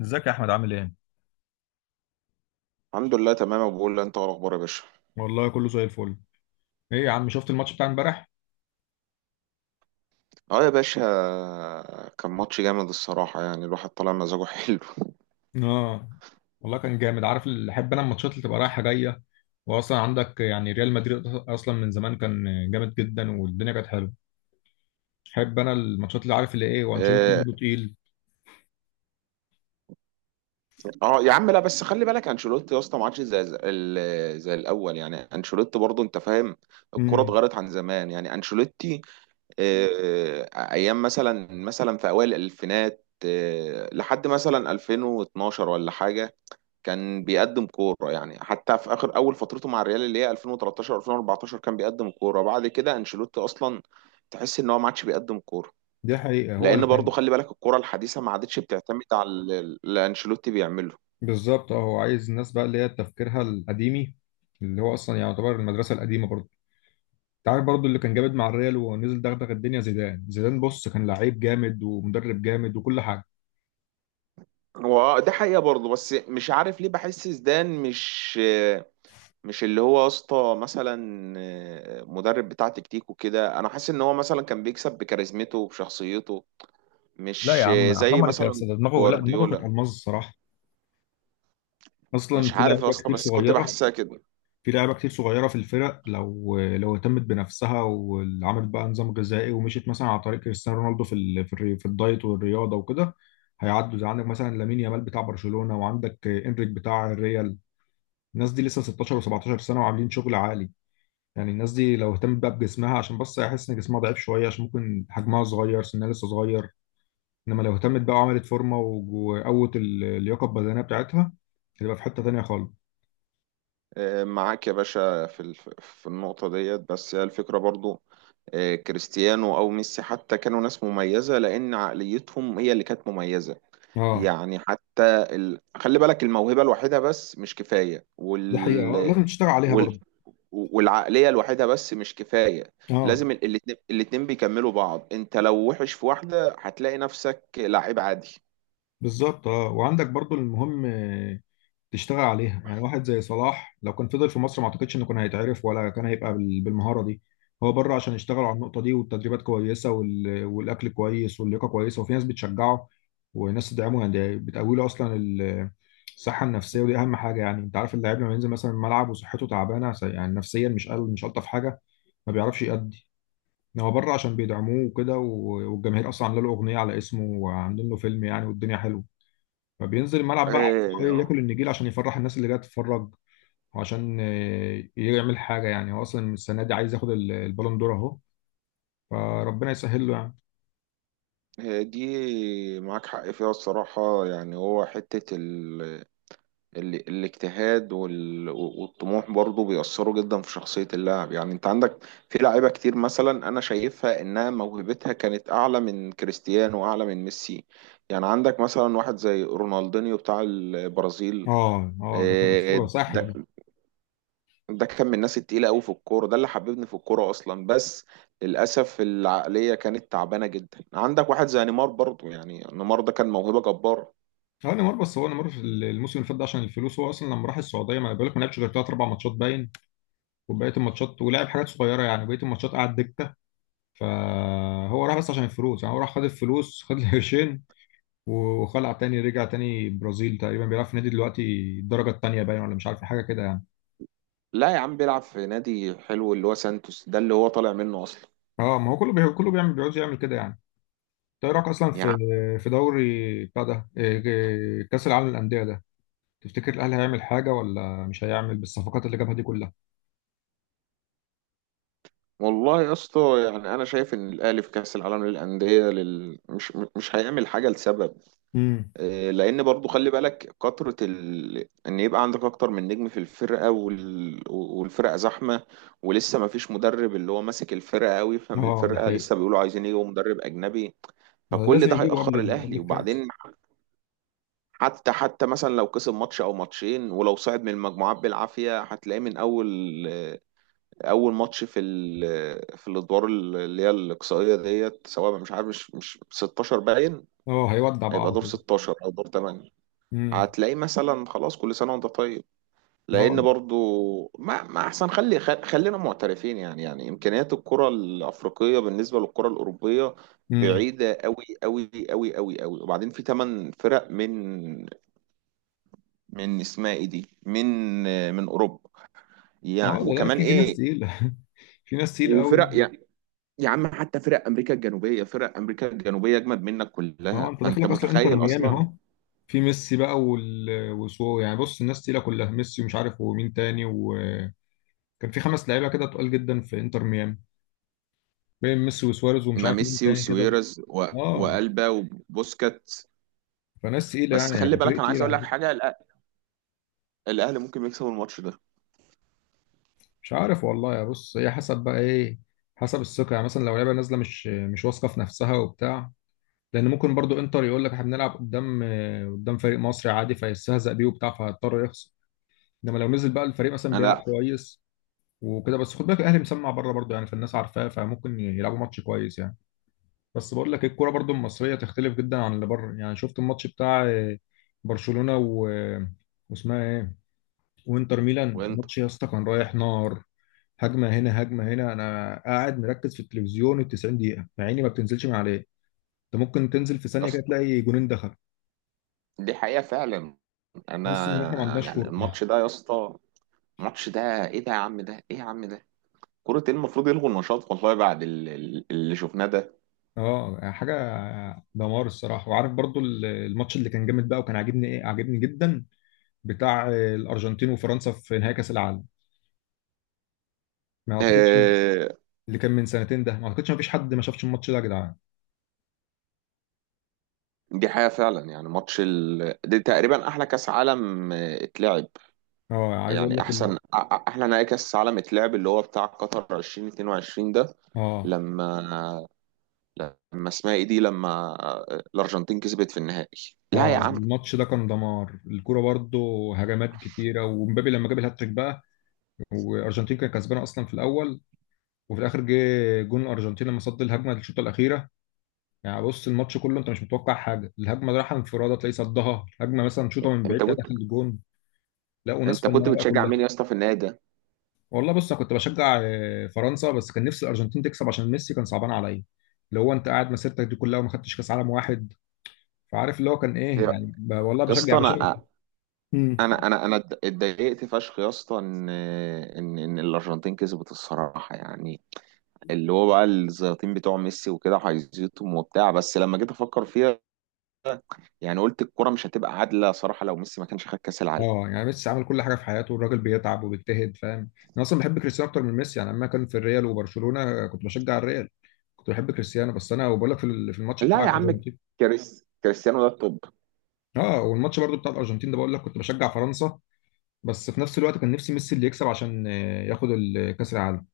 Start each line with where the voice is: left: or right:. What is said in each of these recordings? left: ازيك يا احمد عامل ايه؟
right: الحمد لله تمام أبو بقول انت إيه الاخبار يا باشا.
left: والله كله زي الفل. ايه يا عم، شفت الماتش بتاع امبارح؟
right: اه يا باشا، كان ماتش جامد الصراحه، يعني الواحد طالع مزاجه حلو.
left: اه والله كان جامد. عارف اللي احب انا؟ الماتشات اللي تبقى رايحه جايه، واصلا عندك يعني ريال مدريد اصلا من زمان كان جامد جدا والدنيا كانت حلوه. احب انا الماتشات اللي عارف اللي ايه، وانشيلوتي
right: اه.
left: برضه تقيل.
right: يا عم لا بس خلي بالك انشيلوتي يا اسطى ما عادش زي الاول، يعني انشيلوتي برضه انت فاهم. الكوره
left: امم،
right: اتغيرت عن زمان يعني انشيلوتي. اه ايام مثلا في اوائل الالفينات، لحد مثلا 2012 ولا حاجه، كان بيقدم كورة. يعني حتى في آخر أول فترته مع الريال اللي هي 2013 2014 كان بيقدم كورة. بعد كده أنشيلوتي أصلا تحس إن هو ما عادش بيقدم كورة،
left: دي حقيقه، هو اللي
right: لأن برضه
left: كان.
right: خلي بالك الكورة الحديثة ما عادتش بتعتمد على اللي أنشيلوتي بيعمله.
left: بالظبط اه، هو عايز الناس بقى اللي هي تفكيرها القديمي، اللي هو اصلا يعتبر المدرسه القديمه برضه. انت عارف برضه اللي كان جامد مع الريال ونزل دغدغ الدنيا؟ زيدان. زيدان بص كان لعيب جامد ومدرب جامد وكل حاجه.
right: هو ده حقيقة برضه، بس مش عارف ليه بحس زيدان مش اللي هو يا اسطى مثلا مدرب بتاع تكتيك وكده. أنا حاسس إن هو مثلا كان بيكسب بكاريزمته وبشخصيته،
left: لا يا
right: مش
left: عم
right: زي
left: حرام عليك يا
right: مثلا
left: استاذ، ده دماغه، لا دماغه كانت
right: جوارديولا.
left: الماظ الصراحه. اصلا
right: مش
left: في
right: عارف يا
left: لعيبه
right: اسطى
left: كتير
right: بس كنت
left: صغيره.
right: بحسها كده.
left: في لعيبه كتير صغيره في الفرق، لو اهتمت بنفسها وعملت بقى نظام غذائي، ومشيت مثلا على طريق كريستيانو رونالدو في ال... في, الري... في الدايت والرياضه وكده، هيعدوا. زي عندك مثلا لامين يامال بتاع برشلونه، وعندك انريك بتاع الريال، الناس دي لسه 16 و17 سنه وعاملين شغل عالي. يعني الناس دي لو اهتمت بقى بجسمها، عشان بس هيحس ان جسمها ضعيف شويه، عشان ممكن حجمها صغير سنها لسه صغير. انما لو اهتمت بقى وعملت فورمه اللياقه البدنيه بتاعتها، هتبقى في حته تانيه خالص.
right: معاك يا باشا في في النقطة ديت، بس هي الفكرة برضو كريستيانو أو ميسي حتى كانوا ناس مميزة لأن عقليتهم هي اللي كانت مميزة.
left: اه
right: يعني حتى خلي بالك الموهبة الوحيدة بس مش كفاية،
left: دي حقيقه، اه لازم تشتغل عليها
right: وال...
left: برضه.
right: والعقلية الوحيدة بس مش كفاية.
left: اه
right: لازم الاتنين بيكملوا بعض. انت لو وحش في واحدة هتلاقي نفسك لعيب عادي.
left: بالظبط. اه وعندك برضه المهم تشتغل عليها. يعني واحد زي صلاح، لو كان فضل في مصر ما اعتقدش انه كان هيتعرف، ولا كان هيبقى بالمهارة دي. هو بره، عشان يشتغلوا على النقطة دي، والتدريبات كويسة والأكل كويس، واللياقة كويسة، وفي ناس بتشجعه وناس تدعمه، يعني بتقوي له أصلا الصحة النفسية، ودي أهم حاجة. يعني أنت عارف اللاعب لما ينزل مثلا الملعب وصحته تعبانة، يعني نفسيا، مش ألطف حاجة، ما بيعرفش يأدي. إنما هو بره، عشان بيدعموه وكده والجماهير أصلا عاملة له أغنية على اسمه، وعاملين له فيلم، يعني والدنيا حلوة، فبينزل الملعب بقى عايز إيه؟
right: آه،
left: ياكل النجيل عشان يفرح الناس اللي جايه تتفرج، وعشان يعمل حاجه. يعني هو اصلا السنه دي عايز ياخد البالون دور اهو، فربنا يسهل له يعني.
right: هي دي معاك حق فيها الصراحة، يعني هو حتة الاجتهاد والطموح برضو بيأثروا جدا في شخصية اللاعب. يعني انت عندك في لعيبة كتير مثلا انا شايفها انها موهبتها كانت اعلى من كريستيانو واعلى من ميسي. يعني عندك مثلا واحد زي رونالدينيو بتاع البرازيل.
left: اه اه، ده كان
right: آه،
left: اسطوره، ساحر
right: ده
left: ده.
right: ده كان من الناس التقيلة قوي في الكورة، ده اللي حببني في الكورة أصلا. بس للأسف العقلية كانت تعبانة جدا. عندك واحد زي نيمار برضو، يعني نيمار ده كان موهبة جبارة.
left: هو نيمار، بس هو نيمار في الموسم اللي فات ده عشان الفلوس. هو اصلا لما راح السعوديه، ما أنا بقول لك، ما لعبش غير ثلاث اربع ماتشات باين، وبقيه الماتشات ولعب حاجات صغيره، يعني بقيه الماتشات قعد دكه. فهو راح بس عشان الفلوس، يعني هو راح خد الفلوس، خد القرشين، وخلع تاني، رجع تاني برازيل، تقريبا بيلعب في نادي دلوقتي الدرجه الثانيه باين، ولا مش عارف حاجه كده يعني.
right: لا يا عم، بيلعب في نادي حلو اللي هو سانتوس ده اللي هو طالع منه أصلا.
left: اه، ما هو كله كله بيعمل، بيقعد يعمل كده يعني. انت ايه رايك اصلا
right: يا
left: في
right: عم
left: في دوري بتاع ده إيه- إيه، كاس العالم للانديه ده؟ تفتكر الاهلي هيعمل حاجه، ولا مش هيعمل، بالصفقات اللي جابها دي كلها؟
right: والله يا اسطى، يعني أنا شايف إن الأهلي في كأس العالم للأندية مش هيعمل حاجة لسبب.
left: امم،
right: لان برضو خلي بالك كترة ان يبقى عندك اكتر من نجم في الفرقة، والفرقة زحمة. ولسه ما فيش مدرب اللي هو ماسك الفرقة قوي فاهم
left: اه ده
right: الفرقة.
left: حقيقي.
right: لسه بيقولوا عايزين يجيبوا مدرب اجنبي.
left: ما
right: فكل
left: لازم
right: ده
left: يجيبه
right: هيأخر
left: قبل
right: الاهلي.
left: الكاس.
right: وبعدين حتى مثلا لو كسب ماتش او ماتشين، ولو صعد من المجموعات بالعافية، هتلاقيه من اول اول ماتش في ال... آه، في الادوار اللي هي الاقصائية ديت، سواء مش عارف مش 16 باين،
left: اه هيودع بقى
right: هيبقى
left: على
right: دور
left: طول.
right: 16 او دور 8.
left: امم.
right: هتلاقيه مثلا خلاص، كل سنه وانت طيب، لان
left: اه.
right: برضو ما احسن خلينا معترفين، يعني يعني امكانيات الكره الافريقيه بالنسبه للكره الاوروبيه
left: امم.
right: بعيده قوي قوي قوي قوي قوي. وبعدين في 8 فرق من اسمها ايه دي، من اوروبا.
left: اه
right: يعني
left: ده لا،
right: وكمان
left: في في ناس
right: ايه
left: تقيله. في ناس تقيله قوي
right: وفرق،
left: يعني.
right: يعني يا عم حتى فرق امريكا الجنوبيه، فرق امريكا الجنوبيه اجمد منك
left: اه
right: كلها
left: انت
right: فانت
left: داخلك اصلا انتر
right: متخيل
left: ميامي
right: اصلا.
left: اهو، في ميسي بقى وسو، يعني بص الناس تقيله كلها، ميسي ومش عارف ومين تاني، وكان في خمس لعيبه كده تقال جدا في انتر ميامي، بين ميسي وسواريز ومش
right: ما
left: عارف مين
right: ميسي
left: تاني كده.
right: وسويرز
left: اه
right: والبا وبوسكات.
left: فناس تقيله،
right: بس
left: يعني
right: خلي
left: هيبقى
right: بالك
left: فريق
right: انا عايز
left: تقيل
right: اقول
left: على
right: لك
left: فكره.
right: حاجه، الاهلي ممكن يكسب الماتش ده.
left: مش عارف والله. يا بص هي حسب بقى ايه؟ حسب الثقه. يعني مثلا لو لعبه نازله مش واثقه في نفسها وبتاع، لان ممكن برضو انتر يقول لك احنا بنلعب قدام، قدام فريق مصري عادي، فيستهزأ بيه وبتاع، فهيضطر يخسر. انما لو نزل بقى الفريق مثلا بيلعب
right: انا
left: كويس وكده. بس خد بالك الاهلي مسمع بره برضو يعني، فالناس عارفاه، فممكن يلعبوا ماتش كويس يعني. بس بقول لك الكوره برضو المصريه تختلف جدا عن اللي بره. يعني شفت الماتش بتاع برشلونه و واسمها ايه، وانتر ميلان؟
right: وانت
left: ماتش يا اسطى كان رايح نار، هجمه هنا هجمه هنا، انا قاعد مركز في التلفزيون ال 90 دقيقه، مع اني ما بتنزلش من عليه. انت ممكن تنزل في
right: يا
left: ثانيه كده
right: اسطى،
left: تلاقي جونين دخل.
right: دي حقيقه فعلا.
left: تحس ان احنا ما
right: انا
left: عندناش
right: يعني
left: كوره.
right: الماتش ده يا اسطى، الماتش ده، ايه ده يا عم، ده ايه يا عم ده، كرة ايه؟ المفروض يلغوا النشاط والله بعد اللي شفناه ده.
left: اه حاجه دمار الصراحه. وعارف برضو الماتش اللي كان جامد بقى وكان عاجبني؟ ايه، عاجبني جدا، بتاع الارجنتين وفرنسا في نهائي كاس العالم. ما اعتقدش،
right: آه،
left: اللي كان من سنتين ده، ما اعتقدش ما فيش حد ما شافش الماتش ده يا جدعان.
right: دي حقيقة فعلا، يعني ماتش دي تقريبا احلى كاس عالم اتلعب.
left: اه عايز اقول
right: يعني
left: لك
right: احسن احلى نهائي كاس عالم اتلعب، اللي هو بتاع قطر 2022 ده،
left: اه
right: لما لما اسمها ايه دي لما الارجنتين كسبت في النهائي. لا يا
left: اه،
right: عم.
left: الماتش ده كان دمار الكوره برضه. هجمات كتيره، ومبابي لما جاب الهاتريك بقى. والارجنتين كانت كسبانه اصلا في الاول، وفي الاخر جه جون الارجنتين لما صد الهجمه الشوطه الاخيره. يعني بص الماتش كله انت مش متوقع حاجه، الهجمه رايحه انفراده تلاقي صدها، هجمه مثلا شوطه من بعيد
right: انت
left: تلاقي
right: كنت
left: داخل الجون. لا وناس
right: انت كنت
left: فنانه بقى
right: بتشجع
left: كلها.
right: مين يا اسطى في النهائي ده؟
left: والله بص انا كنت بشجع فرنسا، بس كان نفسي الارجنتين تكسب عشان ميسي كان صعبان عليا. اللي هو انت قاعد مسيرتك دي كلها وما خدتش كاس عالم واحد. فعارف اللي هو كان
right: يا
left: ايه يعني، والله
right: يا
left: بشجع
right: اسطى،
left: بشجع. مم.
right: انا اتضايقت فشخ يا اسطى ان الارجنتين كسبت الصراحه، يعني اللي هو بقى الزياطين بتوع ميسي وكده هيزيطهم وبتاع، بس لما جيت افكر فيها يعني قلت الكرة مش هتبقى عادلة صراحة لو ميسي ما كانش خد كأس العالم.
left: اه يعني ميسي عمل كل حاجه في حياته، الراجل بيتعب وبيجتهد فاهم. انا اصلا بحب كريستيانو اكتر من ميسي. يعني لما كان في الريال وبرشلونه كنت بشجع الريال، كنت بحب كريستيانو. بس انا وبقول لك في الماتش بتاع
right: لا يا عم،
left: الارجنتين،
right: كريستيانو ده الطب.
left: اه والماتش برضو بتاع الارجنتين ده، بقول لك كنت بشجع فرنسا، بس في نفس الوقت كان نفسي ميسي اللي يكسب عشان ياخد كاس العالم.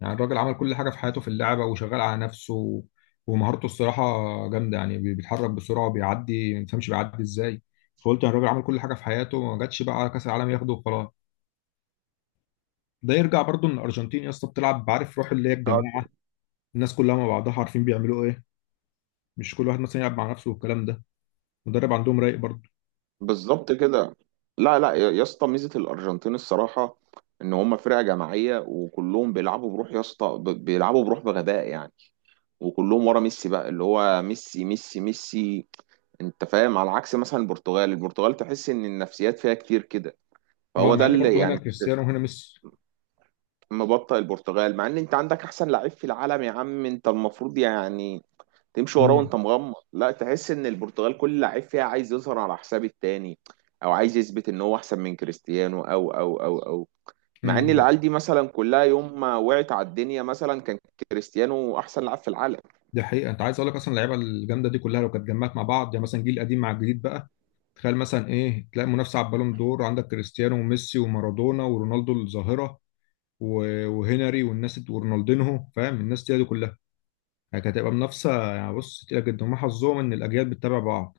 left: يعني الراجل عمل كل حاجه في حياته في اللعبه، وشغال على نفسه ومهارته الصراحه جامده. يعني بيتحرك بسرعه وبيعدي ما تفهمش بيعدي ازاي. فقلت يعني الراجل عمل كل حاجه في حياته، ما جاتش بقى على كاس العالم ياخده وخلاص. ده يرجع برضو ان الارجنتين يا اسطى بتلعب، عارف روح اللي هي الجماعه، الناس كلها مع بعضها عارفين بيعملوا ايه، مش كل واحد مثلا يلعب مع نفسه والكلام ده. مدرب عندهم رايق برضو.
right: بالظبط كده. لا يا يا اسطى، ميزه الارجنتين الصراحه ان هم فرقه جماعيه وكلهم بيلعبوا بروح يا اسطى، بيلعبوا بروح بغباء يعني. وكلهم ورا ميسي بقى، اللي هو ميسي ميسي ميسي. انت فاهم؟ على عكس مثلا البرتغال، البرتغال تحس ان النفسيات فيها كتير كده.
left: اه
right: فهو
left: مع
right: ده
left: ان
right: اللي
left: برضو هنا
right: يعني
left: كريستيانو وهنا ميسي.
right: مبطئ البرتغال، مع ان انت عندك احسن لعيب في العالم يا عم، انت المفروض يعني تمشي وراه
left: امم.
right: وانت مغمض. لا تحس ان البرتغال كل لعيب فيها عايز يظهر على حساب التاني، او عايز يثبت ان هو احسن من كريستيانو او مع ان
left: امم. ده
right: العيال دي مثلا كلها يوم ما وقعت على الدنيا مثلا كان كريستيانو احسن لاعب في العالم.
left: ده حقيقه. انت عايز اقول لك اصلا، اللعيبه الجامده دي كلها لو كانت اتجمعت مع بعض، يعني مثلا جيل قديم مع الجديد بقى، تخيل مثلا ايه. تلاقي منافسه على البالون دور، عندك كريستيانو وميسي ومارادونا ورونالدو الظاهره وهنري ورونالدينهو، فاهم؟ الناس دي دي كلها، يعني كانت هتبقى منافسه يعني بص تقيله جدا. وما حظهم ان الاجيال بتتابع بعض.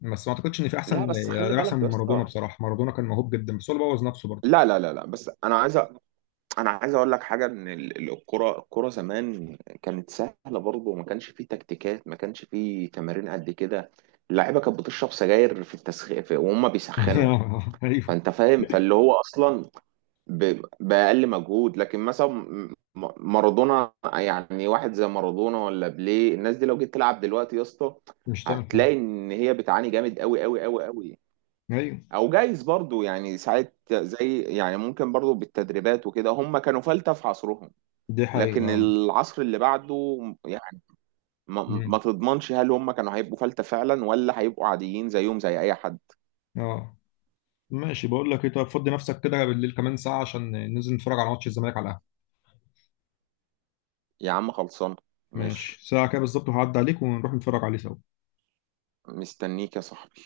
left: بس ما اعتقدش ان في
right: لا
left: احسن،
right: بس
left: يعني
right: خلي
left: ده
right: بالك
left: احسن من
right: يا
left: مارادونا
right: اسطى،
left: بصراحه. مارادونا كان موهوب جدا، بس هو اللي بوظ نفسه برضه.
right: لا بس انا عايز اقول لك حاجه، ان الكره، زمان كانت سهله برضه، وما كانش فيه تكتيكات، ما كانش فيه تمارين قد كده. اللعيبه كانت بتشرب سجاير في التسخين وهم بيسخنوا.
left: ايوه.
right: فانت فاهم، فاللي هو اصلا بأقل مجهود. لكن مثلا مارادونا، يعني واحد زي مارادونا ولا بيليه، الناس دي لو جيت تلعب دلوقتي يا اسطى
left: مش تعمل
right: هتلاقي
left: حاجه.
right: ان هي بتعاني جامد قوي قوي قوي قوي.
left: ايوه
right: او جايز برضو يعني ساعات زي يعني، ممكن برضو بالتدريبات وكده هم كانوا فلتة في عصرهم،
left: دي حقيقه
right: لكن
left: اه.
right: العصر اللي بعده يعني ما
left: مم.
right: تضمنش هل هم كانوا هيبقوا فلتة فعلا ولا هيبقوا عاديين زيهم زي اي حد.
left: اه ماشي. بقول لك ايه، طب فضي نفسك كده بالليل كمان ساعه، عشان ننزل نتفرج على ماتش الزمالك على القهوه.
right: يا عم خلصان، ماشي،
left: ماشي ساعه كده بالظبط هعدي عليك ونروح نتفرج عليه سوا.
right: مستنيك يا صاحبي.